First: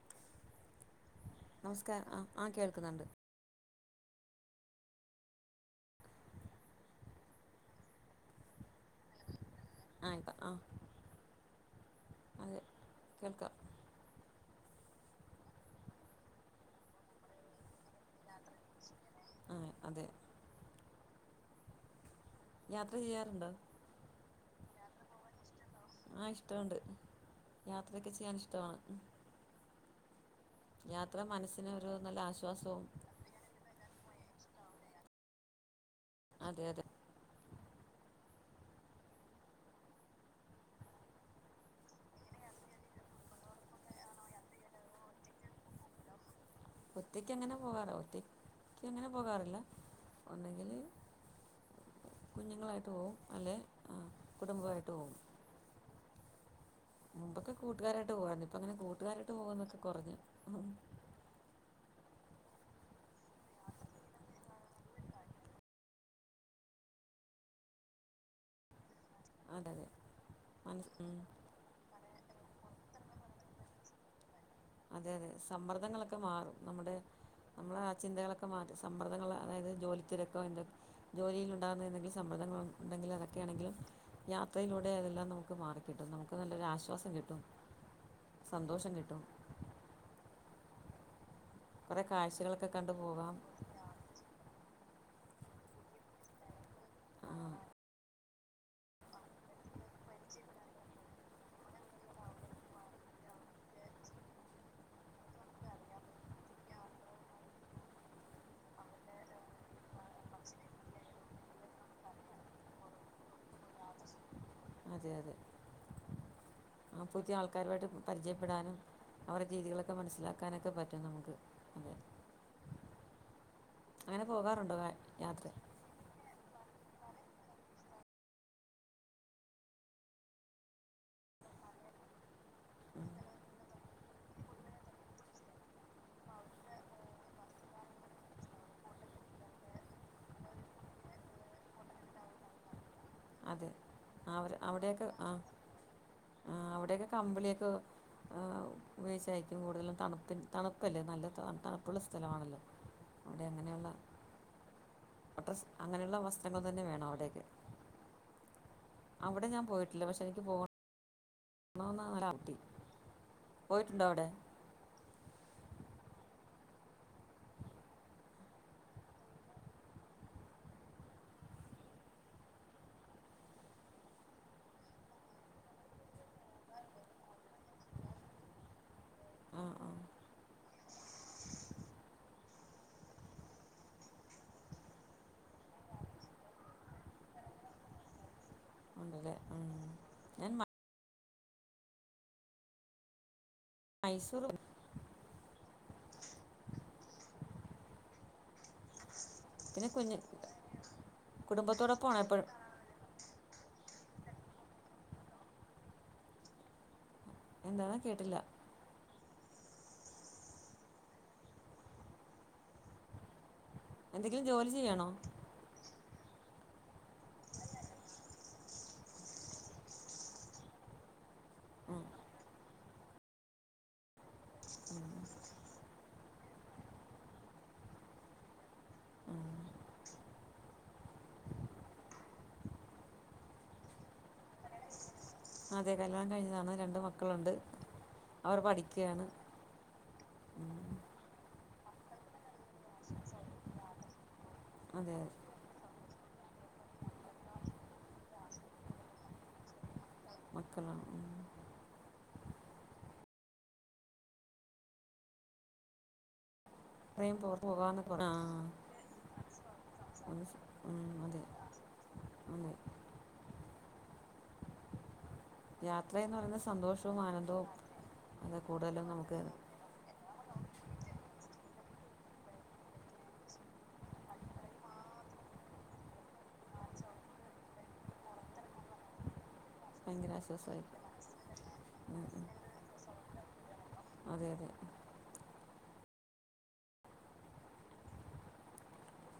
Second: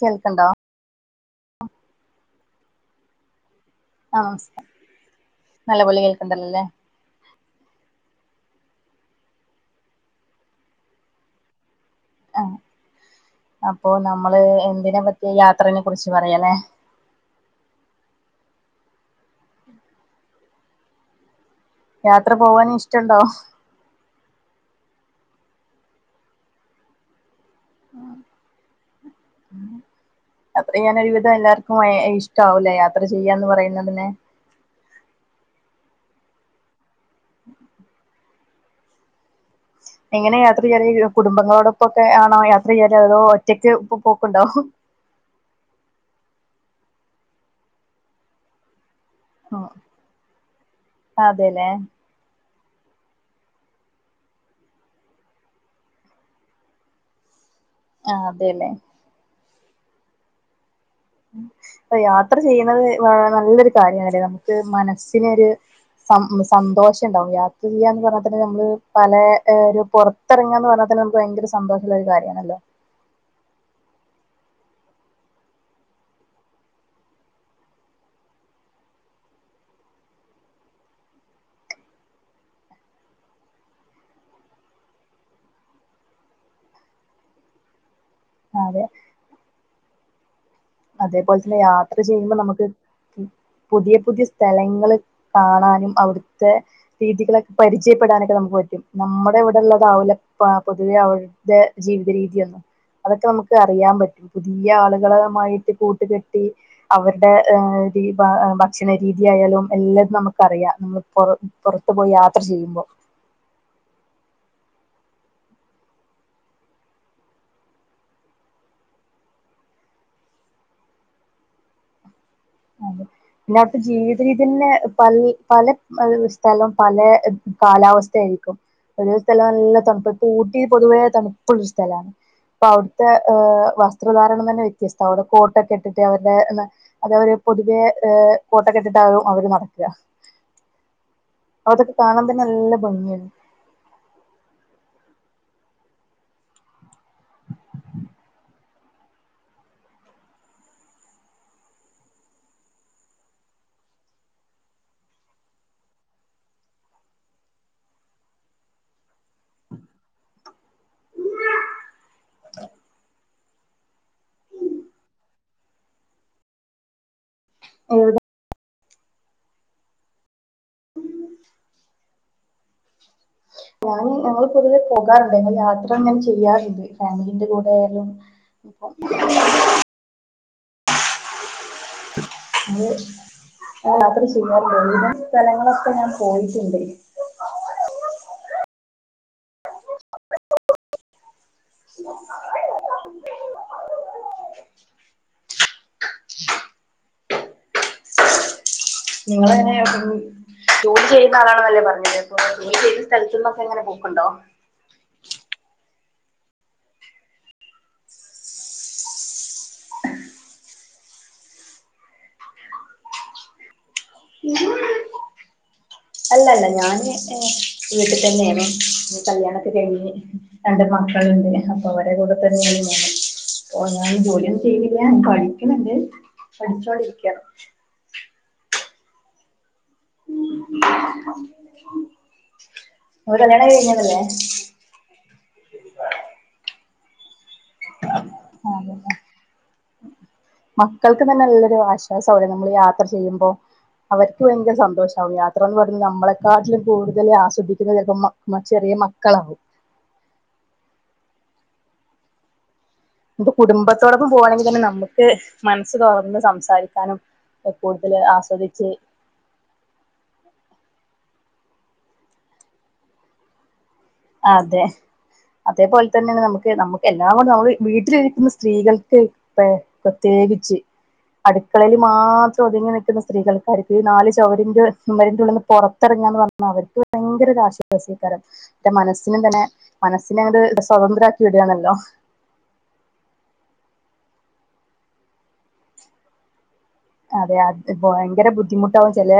കേൾക്കണ്ടാ നമസ്കാരം ആഹ് ആഹ് കേൾക്കുന്നുണ്ട്. ആഹ് നല്ല പൊലെ കേൾക്കണ്ടല്ലോല്ലേ ആയിക്കാം ആഹ് ആ അതെ കേൾക്കാം അപ്പൊ നമ്മള് എന്തിനെ പറ്റിയ യാത്രനെ കുറിച്ച് പറയാലെ ആഹ് അതെ യാത്ര പോക യാത്ര ചെയ്യാറുണ്ടോ ആഹ് ഇഷ്ടണ്ട് യാത്രയൊക്കെ ചെയ്യാൻ ഇഷ്ടമാണ് യാത്ര ചെയ്യൻ ഒരുവിധം മനസ്സിന് എല്ലാർക്കും ഒരു നല്ല ഇഷ്ട ആവുലെ ആശ്വാസവും യാത്ര ചെയ്യന്ന് പറയുന്നതെന്നെ അതെ അതെ ഉ [inaudible] എങ്ങനെ യാത്ര ചെയ്യാല് കുടുംബങ്ങളോടൊപ്പക്കെ ആണോ യാത്ര ചെയ്യാല് അതോ ഒറ്റയ്ക്ക് ഇ പോക്ക്ണ്ടോ ഒറ്റയ്ക്ക് എങ്ങനെ പോകാറോ ഒറ്റയ്ക്ക് ഒറ്റക്ക് അങ്ങനെ പോകാറില്ല ഉം ഒന്നങ്കിൽ അതെല്ലേ കുഞ്ഞുങ്ങളായിട്ട് പോവും അല്ലെ കുടുംബമായിട്ട് പോവും മുമ്പൊക്കെ കൂട്ടുകാരായിട്ട് ആ പോവാരുന്നു ഇപ്പ അതെല്ലേ അങ്ങനെ കൂട്ടുകാരായിട്ട് പോന്നൊക്കെ കുറഞ്ഞു അ യാത്ര ചെയ്യുന്നത് നല്ലൊരു കാര്യണല്ലേ നമുക്ക് മനസ്സിനന്രു സന്തോഷം ഉണ്ടാാവും യാത്ര ചെയ്യാ എന്ന് പറഞ്ഞാൽ തന്നെ നമ്മള് പല അതെ ഒരു അതെ പുറത്തിറങ്ങാ എന്ന് പറഞ്ഞാ മനസ് തന്നെ ഉം നമുക്ക് ഭയങ്കര സന്തോഷമുള്ള ഒരു കാര്യമാണല്ലോ അതെ അതെ സമ്മർദ്ദങ്ങളൊക്കെ മാറും നമ്മുടെ നമ്മളെ ആ ചിന്തകളൊക്കെ മാറ്റി സമ്മർദ്ദങ്ങൾ അതായത് ജോലിത്തിരക്കെ എന്താകെ ജോലിയിലുണ്ടാവുന്ന ഏതെങ്കിലും സമ്മർദങ്ങ ഉണ്ടെങ്കിൽ അതൊക്കെയാണെങ്കിലും യാത്രയിലൂടെ അതെല്ലാം നമുക്ക് മാറിക്കിട്ടും നമുക്ക് നല്ലൊരു ആശ്വാസം കിട്ടും [inaudible] സന്തോഷം കിട്ടും അതേപോലെ തന്നെ യാത്ര കുറേ ചെയ്യുമ്പോ നമുക്ക് കാഴ്ചകളൊക്കെ കണ്ടു പോകാം പുതിയ പുതിയ സ്ഥലങ്ങള് കാണാനും അവിടുത്തെ ആ രീതികളൊക്കെ പരിചയപ്പെടാനൊക്കെ നമുക്ക് പറ്റും നമ്മുടെ ഇവിടെള്ളതാവൂല പൊതുവെ അവിടത്തെ ജീവിത രീതിയെന്നും അതൊക്കെ നമുക്ക് അറിയാൻ പറ്റും പുതിയ ആളുകള്മായിട്ട് കൂട്ടുകെട്ടി അവരുടെ ഭക്ഷണ രീതിയായാലും എല്ലാം നമുക്ക് അറിയാം നമ്മള പുറത്തു പോയി യാത്ര ചെയ്യുമ്പോ [inaudible] അതെ അതെ ആ പുതിയ ആൾക്കാരുമായിട്ട് പരിചയപ്പെടാനും അവരുടെ രീതികളൊക്കെ മനസ്സിലാക്കാനൊക്കെ പറ്റും നമുക്ക് അതെ പിന്നെ അവിടുത്തെ ജീവിത അങ്ങനെ രീതിന്നെ പോകാറുണ്ടോ ആ പ യാത്ര പല സ്ഥലം പല കാലാവസ്ഥ ആയിരിക്കും ചില സ്ഥലം നല്ല തണുപ്പ ഊട്ടി പൊതുവേ തണുപ്പുള്ള ഒരു സ്ഥല അപ്പൊ അവിടുത്തെ വസ്ത്രധാരണം തന്നെ വ്യത്യസ്ത അവിടെ കോട്ടൊക്കെ ഇട്ടിട്ട് അവരുടെ അത അവര് പൊതുവെ ഏഹ് കോട്ടുകെട്ടിട്ടാണ് അവര് നടക്ക അതൊക്കെ കാണാൻ തന്നെ നല്ല ഭംഗിയാണ് അവര് അവിടെയൊക്കെ ആ ആ അവിടെയൊക്കെ കമ്പളിയൊക്കെ ഉപയോഗിച്ചായിരിക്കും കൂടുതലും തണുപ്പ തണുപ്പല്ലേ നല്ല തണുപ്പുള്ള സ്ഥലമാണല്ലോ അവിടെ അങ്ങനെയുള്ള അ അങ്ങനെയുള്ള വസ്ത്രങ്ങൾ തന്നെ വേണം അവിടെ അവിടെ ഞാൻ പോയിട്ടില്ല പക്ഷെ എനിക്ക് പോകണം [unintelligible] പോയിട്ടുണ്ടോ അവിടെ എവിടെ ഞാന് ഞങ്ങള് പൊതുവെ പോകാറുണ്ട് ഞങ്ങള് യാത്ര അങ്ങനെ ചെയ്യാറുണ്ട് ഫാമിലിന്റെ കൂടെ ആയാലും ഉ [unintelligible] ആഹ് ആഹ് അത് ഞാൻ യാത്ര ചെയ്യാറില്ല ഒരുവിതം സ്ഥലങ്ങളൊക്കെ ഞാൻ പോയിട്ടുണ്ട് ഉണ്ട്ലേ ഉം ഞാൻ മ- മൈസൂറും നിങ്ങള് എങ്ങനെ പിന്നെ അപ്പം കുഞ്ഞ് ജോലി ചെയ്യുന്ന ആളാണന്നല്ലേ പറഞ്ഞത് കുടുംബത്തോടൊപ്പമാണോ അപ്പൊ എപ്പോഴും ജോലി ചെയ്യ്ന്ന സ്ഥലത്തുന്നൊക്കെങ്ങെ പോക്കുണ്ടോ എന്താണ് കേട്ടില്ല എന്തെങ്കിലും ജോലി ചെയ്യാണോ അല്ലല്ല ഞാന് ഏഹ് വീട്ടി തന്നേണ് കല്യാണൊക്കെ കഴിഞ്ഞ് രണ്ട് മക്കളുണ്ട് അപ്പൊ ഉം അവരെ കൂടെ തന്നെയാണ് ഞാന് ഓഹ് ഞാൻ ജോലിയൊന്നും ഉം ചെയ്യ്ന്നില്യാ പഠിക്ക്ണ് ണ്ട് പഠിച്ചോണ്ടിരിക്ക ആഹ് ഓര് കല്യാണം കഴിഞ്ഞതല്ലേ അതെ കല്യാണം കഴിഞ്ഞതാണ് രണ്ട് മക്കളുണ്ട് അവർ അതെ പഠിയ്ക്കാണ് ഉം ക്കതന്നെ നല്ലൊരു ആശ്വാസം ആകൂല്ലേ നമ്മള് യാത്ര ചെയ്യുമ്പോ അവര്ക്ക് ഭയങ്കര അതെ സന്തോഷാവും യാ ത്രന്ന് പറിമ്പം നമ്മളെക്കാട്ടിലും കൂടുതൽ ആസ്വദിക്കുന്നത് ചെലപ്പം ചെറിയ മക്കളാവും മക്കളാ ഉം മ്പ് കുടുംബത്തോടൊപ്പം പോകാണെങ്കി തന്നെ നമുക്ക് മനസ്സ് തൊറന്ന് സംസാരി ട്രെയിൻ പോ പോവാന്ന് പറ ആഹ് ഉം അതെ അതെ അതെ അതേപോലെ യാത്രയെന്ന് തന്നെണ് പറയുന്ന നമ്മക്ക് നമ്മക്ക് സന്തോഷവും എല്ലാം കൂടെ ആനന്ദവും നമ്മള് വീട്ടിലിരിക്കുന്ന അത് കൂടുതലും സ്ത്രീകൾക്ക് നമുക്ക് [unintelligible] ത്യേഗിച്ച് അടുക്കളേല് മാത്രം ഒതുങ്ങി നിക്കുന്ന സ്ത്രീകൾക്ക് അടുപ്പി നാല് ചൊവരിന്റെ ചൊവരിന്റുള്ളിന്ന് പൊർത്തെറങ്ങാന്ന് പറ ഞ്ഞ അവർക്ക് ഭയങ്കര ഒരാശ്വാസൈയ്ക്കാരം എന്റെ മനസ്സിന് തന്നെ ഭയങ്കര മനസ്സിനെ അങ്ങട് ആശ്വാസമായിരിക്കും സ്വതന്ത്രാക്കി വിടാണല്ലോ ഉം ഉം അതെ അതെ അതെ അത് ഭയങ്കര ബുദ്ധിമുട്ടാവും ചെലെ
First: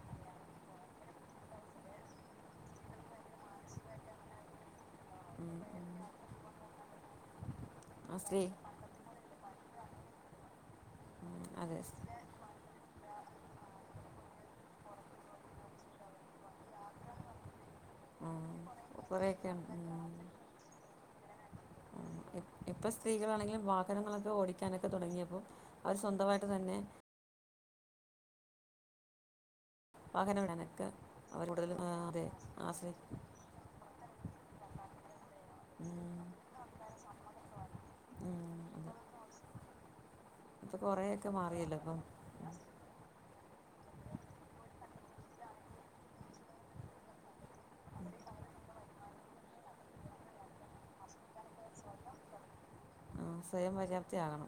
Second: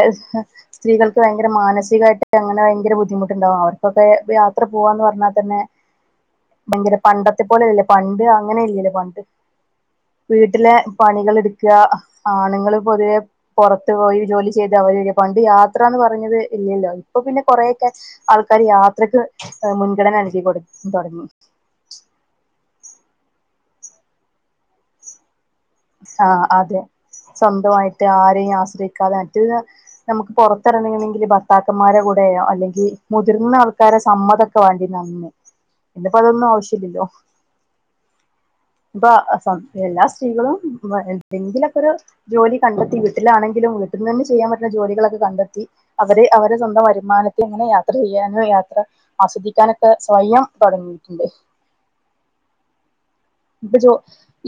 സ്ത്രീകൾക്ക് ഭയങ്കര മാനസികായിട്ട് അങ്ങനെ ഭയങ്കര ബുദ്ധിമുട്ടുണ്ടാകും അവർക്കൊക്കെ യാ ത്ര പോവാന്ന് പറഞ്ഞാ തന്നെ ഉം ഉം ഭയങ്കര പണ്ടത്തെ പോലല്ലേ ആ പണ്ട് സ്ത്രീ അങ്ങനെ ഇല്ലല്ലേ പണ്ട് വീട്ടിലെ ഉം പണികള്ട്ക്ക അതെ ആണുങ്ങള് പൊതുവെ പൊറത്ത് പോയി ജോലി ചെയ്ത് അവര് പണ്ട് യാത്ര എന്ന് പറഞ്ഞത് ഇല്ലല്ലോ ഇപ്പൊ പിന്നെ കൊറേ ക്കെ ഉം ആൾക്കാര് യാത്രയ്ക്ക് കുറേയൊക്കെ ഉണ്ട്. ഏഹ് മുൻഗണന ഉം നൽകി കൊട് തൊടങ്ങി ഉം ഇപ്പൊ സ്ത്രീകളാണെങ്കിലും വാഹനങ്ങളൊക്കെ ഓടിക്കാനൊക്കെ തൊടങ്ങിയപ്പോ ആഹ് അതെ സ്വന്തമായിട്ട് ആരെയും ആശ്രയിക്കാതെ മറ്റ്ല്ല നമുക്ക് വാഹനം ഇടാനൊക്കെ പൊറത്തിറങ്ങണെങ്കില് അവർ കൂടുതൽ ഭർത്താക്കന്മാരെ അതെ കൂടെ അല്ലെങ്കി ആശ്രയിക്കും മുതിർന്ന ആൾ ക്കാരെ സമ്മതൊക്കെ വേണ്ടിനി അന്ന് ഉം ഇന്നിപ്പോ അതൊന്നും ആവശ്യല്ലല്ലോ ഉം അതെ ഇപ്പ സ്വ എല്ലാ സ്ത്രീകളും ഇപ്പം വെ കുറേയൊക്കെ മാറിയല്ലോ എന്തെങ്കിലൊക്കൊരു അപ്പം ജോലി കണ്ടെത്തി വീട്ടിലാണെങ്കിലും വീട്ടിന്നെന്നെ ചെയ്യാൻ പറ്റുന്ന ജോലികളൊക്കെ കണ്ടെത്തി അവര് അവരെ സ്വന്തം വരുമാനത്തി ഇങ്ങനെ യാത്ര ചെയ്യാനും യാത്ര ആസ്വദിക്കാനൊക്കെ സ്വയം തൊടങ്ങിട്ടുണ്ട് സ്വായം തൊടങ്ങിട്ടുണ്ട് ആഹ് ഇപ്പൊ ജോ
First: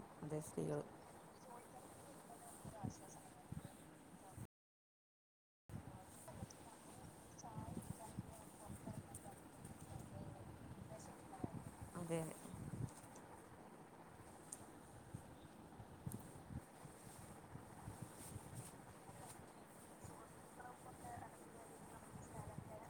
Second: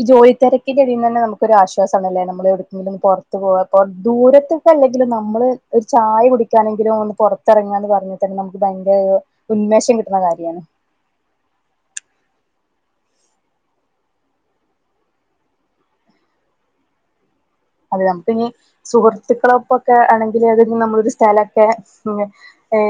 ഈ ജോലിത്തെരക്കിന്റെ ഇതീന്നന്നെ നമുക്ക് ഒരാശ്വാസാണല്ലേ നമ്മള് എവിടേയ്ക്കെങ്കിലും പുറത്ത് പോവാ ഇപ്പോ ദൂരത്തേക്കല്ലെങ്കിലും നമ്മള് ഒരു ചായ കുടിക്കാനെങ്കിലും ഒന്ന് പുറത്തിറങ്ങാന്ന് പറഞ്ഞാ തന്നെ നമുക്ക് ഭയങ്കര ഒരു ഉന്മേഷം കിട്ടുന്ന കാര്യാണ് അതെ അതെ അതെ നമുക്കിഞ്ഞി സുഹൃത്തുക്കളൊപ്പൊക്കെ ആണെങ്കില് അത് നമ്മളൊരു സ്ഥലക്കെ ഏ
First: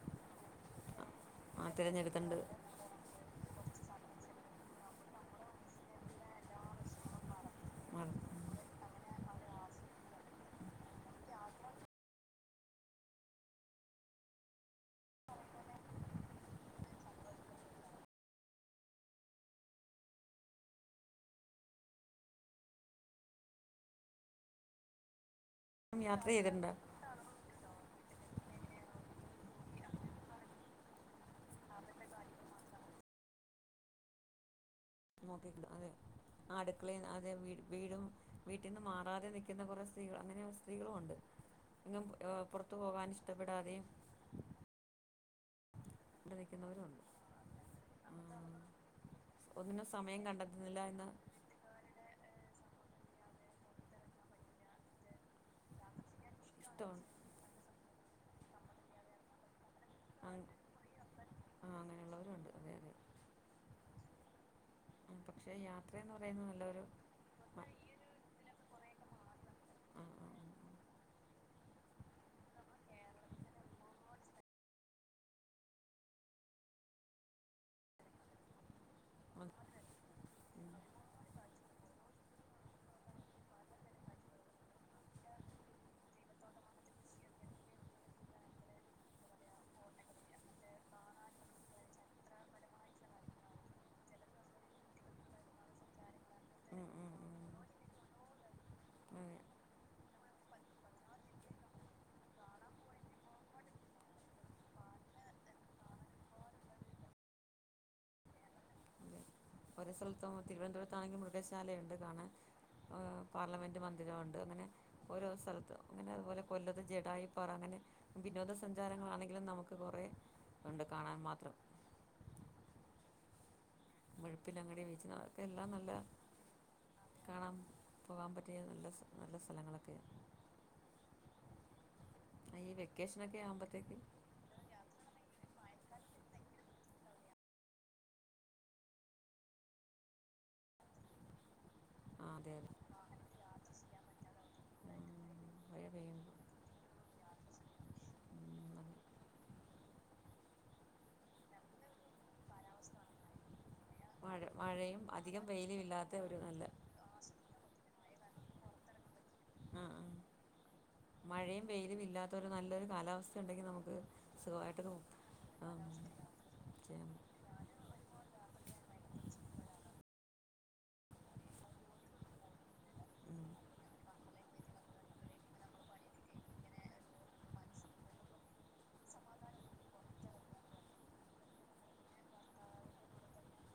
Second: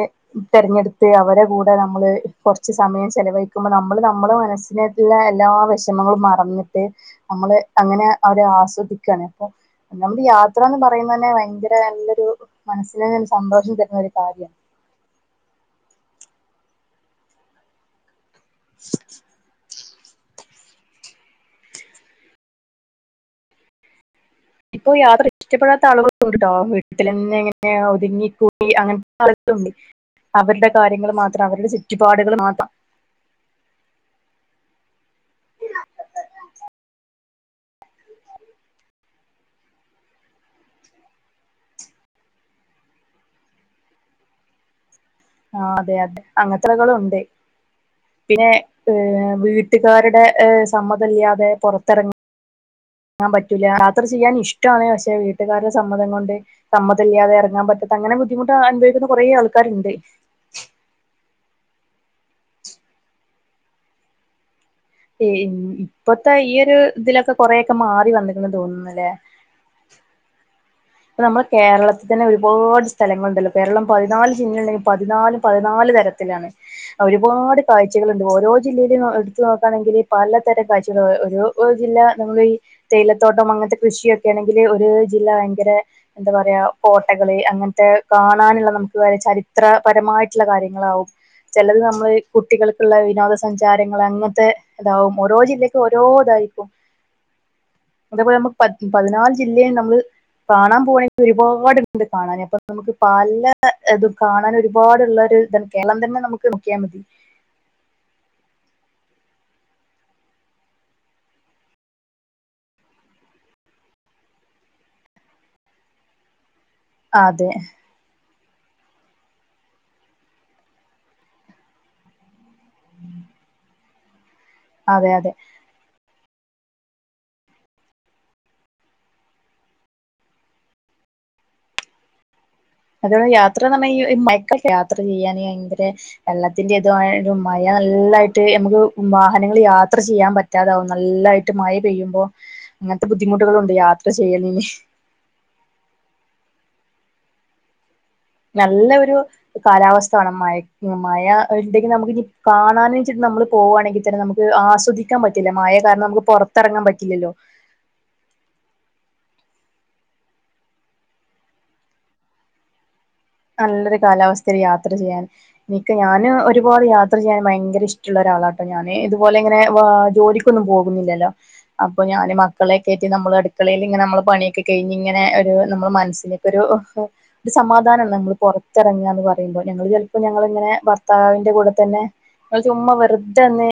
തെരഞ്ഞെടുത്ത് അവരെ ആ കൂടെ നമ്മള് തിരഞ്ഞെടുത്തിട്ടുണ്ട് കൊറച്ച് സ് സമയം ചെലവഴിക്കുമ്പം നമ്മള് നമ്മളെ മനസ്സിനാത്ത്ള്ള എല്ലാ വെഷമങ്ങളും മറഞ്ഞിട്ട് നമ്മള് അങ്ങനെ അവര് ആസ്വദിക്കാണ് അപ്പൊ നമ്മള് യാത്രന്ന് പറയുന്നന്നെ ഭയങ്കര നല്ലൊരു മനസിന് സന്തോഷം തെരുന്ന ഒര് കാര്യം. [inaudible] ഇപ്പോ യാത്ര ഇഷ്ട്ടപ്പെടാത്ത ആളുകളും യാത്ര ണ്ട്ട്ടോ ചെയ്തിട്ടുണ്ടോ വി വീട്ടിലന്നെ ഇങ്ങനെ ഒതുങ്ങിക്കൂടി അങ്ങനത്തെ ആളുകളുണ്ട്. അവര്ടെ കാര്യങ്ങള് മാത്രം അവര്ടെ ചുറ്റ്പാടുകൾ മാത്രം നോക്കിട്ടില്ല അതെ മാത്രം അടുക്കളെന്ന് അതെ വീടും വീട്ടിന്ന് മാറാതെ നിക്ക്‌ന്ന കൊറെ സ്ത്രീകള് അങ്ങനെ സ്ത്രീകളുംഒണ്ട്. എങ്ങും പുറത്തു പോകാനിഷ്ടപ്പെടാതെയും ആഹ് അതെ അതെ ഇവിടെ അങ്ങനത്തെ നിൽക്കുന്നവരുണ്ട് ആളുകളുംണ്ട് പിന്നെ ഹ് ഒന്നിനും സമയം വീട്ടുകാര്ടെ കണ്ടെത്തുന്നില്ല എന്ന സമ്മതം ഇല്ല്യാതെ പുറത്തിറങ്ങ ഇറങ്ങാൻ പറ്റൂലാ യാത്ര ചെയ്യാൻ ഇഷ്ട്ടാണ് പക്ഷെ വീട്ട്കാര്ടെ സമ്മതം കൊണ്ട് ഇഷ്ടമാണ് സമ്മതംഇല്ല്യാതെ എറങ്ങാൻ പറ്റ അങ്ങനെ ബുദ്ധിമുട്ടനുഭവിക്കുന്ന കൊറേ ആൾക്കാര്ണ്ട്. ആഹ് അങ്ങനെയുള്ളോരുണ്ട് അതെ അതെ. ആ, പിൻ പക്ഷേ യാത്രയെന്ന് ഇപ്പത്തെ പറയുന്നത് ഈയൊര് നല്ലൊരു ഇതിലൊക്കെ മ- കൊറെയൊക്കെ മാറി വന്ന്ക്ക്ണ തോന്നുന്നല്ലേ ആ ആ ആ ഇപ്പ നമ്മുടെ കേരളത്തിതന്നെ ഒര്പാട് സ്ഥലങ്ങള്ണ്ടല്ലോ കേരളം പതിനാല് ജില്ലണ്ടെങ്കി പതിനാലും പതിനാല് തര ത്തിലാണ്. ഒര്പാട് കാഴ്ചകള്ണ്ട് ഓരോ ജില്ലയിലും എടുത്ത് അത് നോക്കാണെങ്കില് പലതരം കാഴ്ചകള് ഒരു ഒര് ജില്ല നമ്മളെ ഈ തേയിലത്തോട്ടം അങ്ങനത്തെ കൃഷിയൊക്കെ ആണെങ്കില് ഒര് ജില്ല ഭയങ്കര എന്താ പറയാ കോട്ടകള് അങ്ങനത്തെ കാണാന്ള്ള നമ്ക്ക് ചരിത്രപരമായിട്ട്ള്ള കാര്യങ്ങളാവും. ചെലത് നമ്മള് കുട്ടികൾക്ക്‌ള്ള വിനോദസഞ്ചാരങ്ങള് അങ്ങത്തെ ഇതാവും ഓരോ ജില്ലക്കും ഓരോതായിരി ഉ ഉ അതേപോലെ ഞമ്മക്ക് പതി പതിനാല് അതെ ജില്ലേ നമ്മള് കാണാൻ പോവാണേൽ ഒര്പാട്ണ്ട് കാണാന് അപ്പൊ നമുക്ക് പല ഇതും കാണാന് ഒര്പാടുള്ളര് ഇത കേരളം തന്നെ നമുക്ക് നോക്കിയാമതി. ഒര് സ്ഥലത്തും തിരുവനന്തപുരത്താണെങ്കി മൃഗശാലയൊണ്ട് കാണാൻ. ആഹ് പാർലമെന്റ് മന്ദിരംഒണ്ട് അങ്ങനെ ഓരോ സ്ഥലത്തും അങ്ങനെ അത്പോലെ കൊല്ലത്ത് ജടായിപാറ അതെ അങ്ങനെ വിനോദസഞ്ചാരങ്ങളാണെങ്കിലും നമുക്ക് കുറെ ഒണ്ട് കാണാൻ മാത്രം. [inaudible] മുഴുപ്പിലങ്ങാടി ബീച്ച് അതെ അതെ അതൊക്കെ എല്ലാം നല്ല, കാണാൻ പോവാൻ പറ്റിയ നല്ല നല്ല സ്ഥലങ്ങളൊക്കെയ- ഹൈവേ അതോലെ യാത്രന്ന് പറഞ്ഞാ ഈ [unintelligible] യാത്ര ചെയ്യാന് ഭയങ്കര വെള്ളത്തിന്റെ ഇതു ഒരു മയ നല്ലായിട്ട് ഞമ്മക്ക് വാഹനങ്ങളിയാത്ര ചെയ്യാൻ പ റ്റാതാവും നല്ലായിട്ട് മയ പെയ്യുമ്പോ ആ അതെ അതെ അങ്ങനത്തെ ബുദ്ധിമുട്ടുകളുംണ്ട് യാത്ര ചെയ്യ്ണേന് മഴ പെയ്യണ്ട് നല്ല ഒരു കാലാവസ്ഥവേണം മയ മയയൊണ്ടെങ്കി നമുക്കിഞ്ഞി കാണാനുവെച്ചിട്ട് നമ്മള് പോവാണെങ്കിതന്നെ മഴ നമുക്ക് മഴയും ആസ്വദിക്കാൻ അധികം പറ്റില്ലാ മയ വെയിലും കാരണം ഇല്ലാത്ത നമുക്ക് ഒരു നല്ല പൊറത്തെറങ്ങാൻ പറ്റ് റ്റില്ലല്ലോ ഉ ഉം മഴേം വെയിലും ഇല്ലാത്തൊരു നല്ലൊരു കാലാവസ് നല്ലൊരു കാലാവസ്ഥേല് യാത്രചെയ്യാൻ എനിക്ക് ഞാന് ഒരുപാട് ചെയ്യാം യാത്രചെയ്യാൻ ഭയങ്കരിഷ് ട്ടൊള്ള ഒരാളാട്ടോ ഞാന് ഇതുപോലെ ഇങ്ങനെ വാ ജോലിക്കൊന്നും പോകുന്നില്ലല്ലോ അപ്പൊഞാന് മ മക്കളെക്കേറ്റി നമ്മള് അടുക്കളേല് ഇങ്ങനെ നമ്മള് പണിയൊക്കെ കയിഞ്ഞിങ്ങനെ ഒരു നമ്മളെ മനസ്സിലേക്കൊരു സമാധാനം നമ്മളുപൊറത്തിറങ്ങാന്നു പറയുമ്പോ ഞങ്ങള് ചെലപ്പോ ഞങ്ങളിങ്ങനെ ഭർത്താവിന്റെ കൂടെതന്നെ അതുചുമ്മാ വെറുതെയൊന്ന്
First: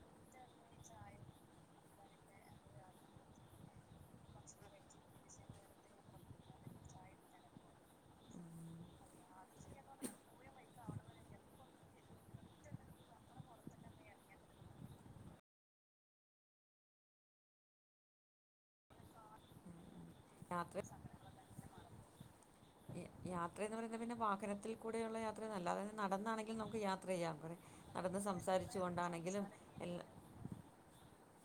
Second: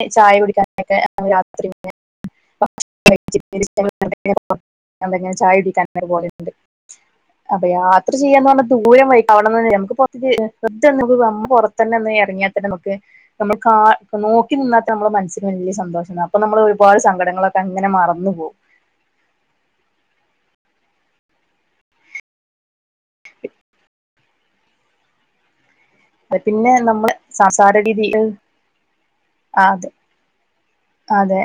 അതുചായകുടിക്കാനായിട്ട് രാത്രിയിങ്ങനെ [unintelligible] ഞാൻ പിന്നെ ചായുടിക്കാൻ ന്നേരം പോവലുണ്ട് അതെ യാത്രചെയ്യുമ്പോ അങ്ങ് ദൂരം വൈ അവിടന്ന് നമുക്ക് പൊറത്തിക്ക് [unintelligible] തന്നൊന്ന് എറങ്ങിയാതന്നെ നമുക്ക് നമ്മൾ കാ നോ ഇന്നത്തെ നമ്മുടെ മനസ്സിന് വല്യസന്തോഷമാണ് അപ്പൊ നമ്മൾ ഒരുപാട് സങ്കടങ്ങളൊക്കെ അങ്ങനെ മറന്നുപോകും യാത്രേം യാത്രയെന്നു പറയുന്നത് പിന്നെ വാഹനത്തിൽ കൂടെയുള്ള യാ ത്രയാണ് അല്ലാതെ നടന്നാണെങ്കിലും പിന്നെ നമ്മള് നമുക്കുയാത്രചെയ്യാം പൊരെ സംസാര രീതി നടന്നു സംസാരിച്ചുകൊണ്ടാണെങ്കിലും അതെ എല്ലാം അതെ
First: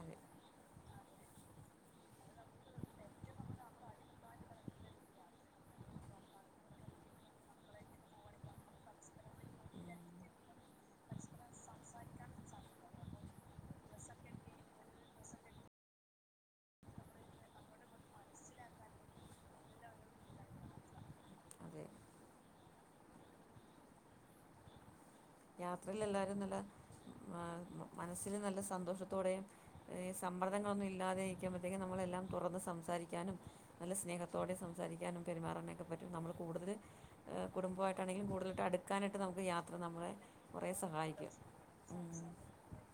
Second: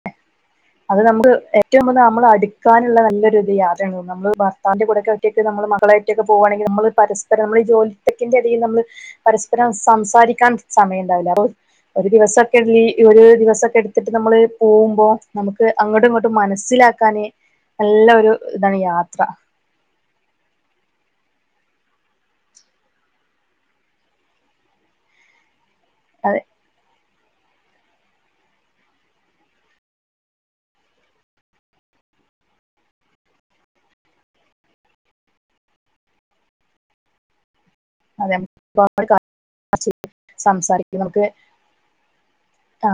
അതെ അതുനമുക്ക് ഏറ്റവും കൂടുതൽ നമ്മള് അടുക്കാനുള്ള നല്ലൊരിത് യാത്രയാണ് നമ്മള് ഭർത്താവിന്റെ കൂടൊക്കെ ഒറ്റക്ക് നമ്മള് മകളായിട്ടൊക്കെ പോവാണെങ്കി നമ്മള് പരസ്പരം നമ്മള് ഈ ജോലിതെരക്കിന്റെ ഇടയിൽ നമ്മള് പരസ്പരം സംസാരിക്കാൻ സമയൊണ്ടാവില്ലാ ഒരു ദിവസൊക്കൊള്ളി ഒരു ദിവസൊക്കെ എടുത്തിട്ട് നമ്മള് പോകുമ്പോ നമുക്ക് അങ്ങൊടും ഇങ്ങോട്ടും മനസ്സിലാക്കാന് നല്ല ഒരു ഇതാണ് യാത്ര അതെ യാത്രേല് എല്ലാരും അതെ നല്ല ആ മനസ്സില് നല്ല സന്തോഷത്തോടേയും ഏ സമ്മർദ്ദങ്ങളൊന്നുമില്ലാതെ ഇരിക്കുമ്പത്തേക്കും നമ്മളെല്ലാം തൊറന്നുസംസാരിക്കാനും നല്ല സ്നേഹത്തോടെ സംസാരിക്കാനും പെരുമാറാനൊക്കെപറ്റും നമ്മള് കൂടുതല് എ കുടുംബമായി ട്ടാണെങ്കിലും അതെ കൂടുതലായിട്ട് അടുക്കാനായിട്ട് നമുക്കുയാത്ര നമ്മളെ കുറേ സംസാരിക്കുന്ന നമുക്ക് സഹായിക്കും ആ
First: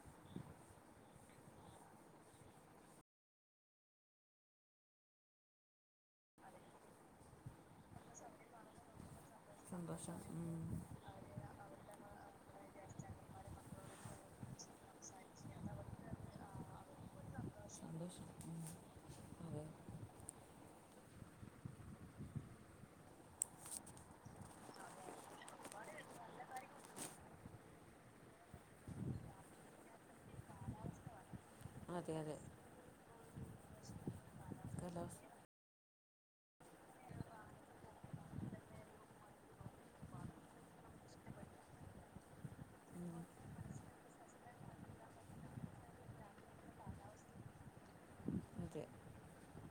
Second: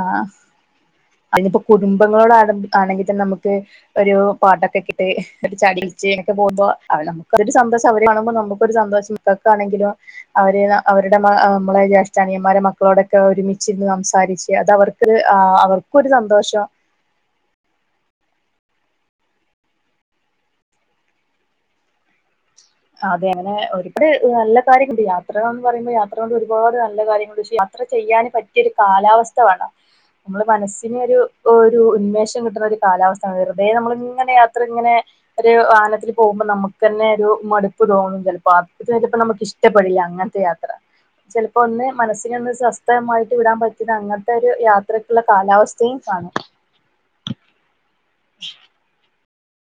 അയിനിപ്പോ കുടുംബങ്ങളോടാണെങ്കി ആണെങ്കിതന്നെനമുക്ക് ഒരു പാട്ടൊക്കെയിട്ട് ഒരു ചാടിക്കളിച്ച് അങ്ങനൊക്കെപോകുമ്പോ അവര് നമുക്കതൊരു സന്തോഷം അവരുകാണുമ്പോ നമുക്കും ഒരു സന്തോഷം ഇക്കാക്കാണെങ്കിലും സന്തോഷം അവര് ന അവരുടെ മ നമ്മളെ ജേഷ് ച്ച് അനിയന്മാരെ മക്കളോടൊക്കെ ഒരുമിച്ചിരുന്നു സംസാരിച്ച് അത് അവർക്കൊരു ആ അവർക്കൊരു സന്തോഷം സന്തോഷം മ്മ് അതെ അതെ അങ്ങനെ ഒരുപിടി നല്ല കാര്യമൊണ്ട് യാത്രഎന്നുപറയുമ്പോ യാത്രകൊണ്ട് ഒരുപാട് നല്ല കാര്യങ്ങളുണ്ട് ചെയ്യാ യാത്രചെയ്യാൻ പറ്റിയൊരു കാലാവസ്ഥവേണം നമ്മള് മനസ്സിനൊരു ഒരു അതെ അതെ ഉന്മേഷം കിട്ടുന്നൊരു കാലാവസ്ഥാവേണം വെറുതെ നമ്മളിങ്ങനെ യാത്രയിങ്ങനെ കാലാവസ്ഥ ഒരു വാഹനത്തില് പോകുമ്പോ നമുക്കുതന്നെയൊരു മടു പ്പുതോന്നും ചെലപ്പോ അത് ചെലപ്പോ നമുക്കിഷ്ടപ്പെടില്ല അങ്ങനത്തെയാത്ര ചെലപ്പോ ഒന്ന് മനസ്സിനൊന്ന് സ്വസ്ഥമായിട്ടുവിടാൻ പറ്റിണ അങ്ങനത്തെയൊരു യാത്ര ക്കുള്ള കാലാവസ്ഥയും കാണും മ്ക്കെ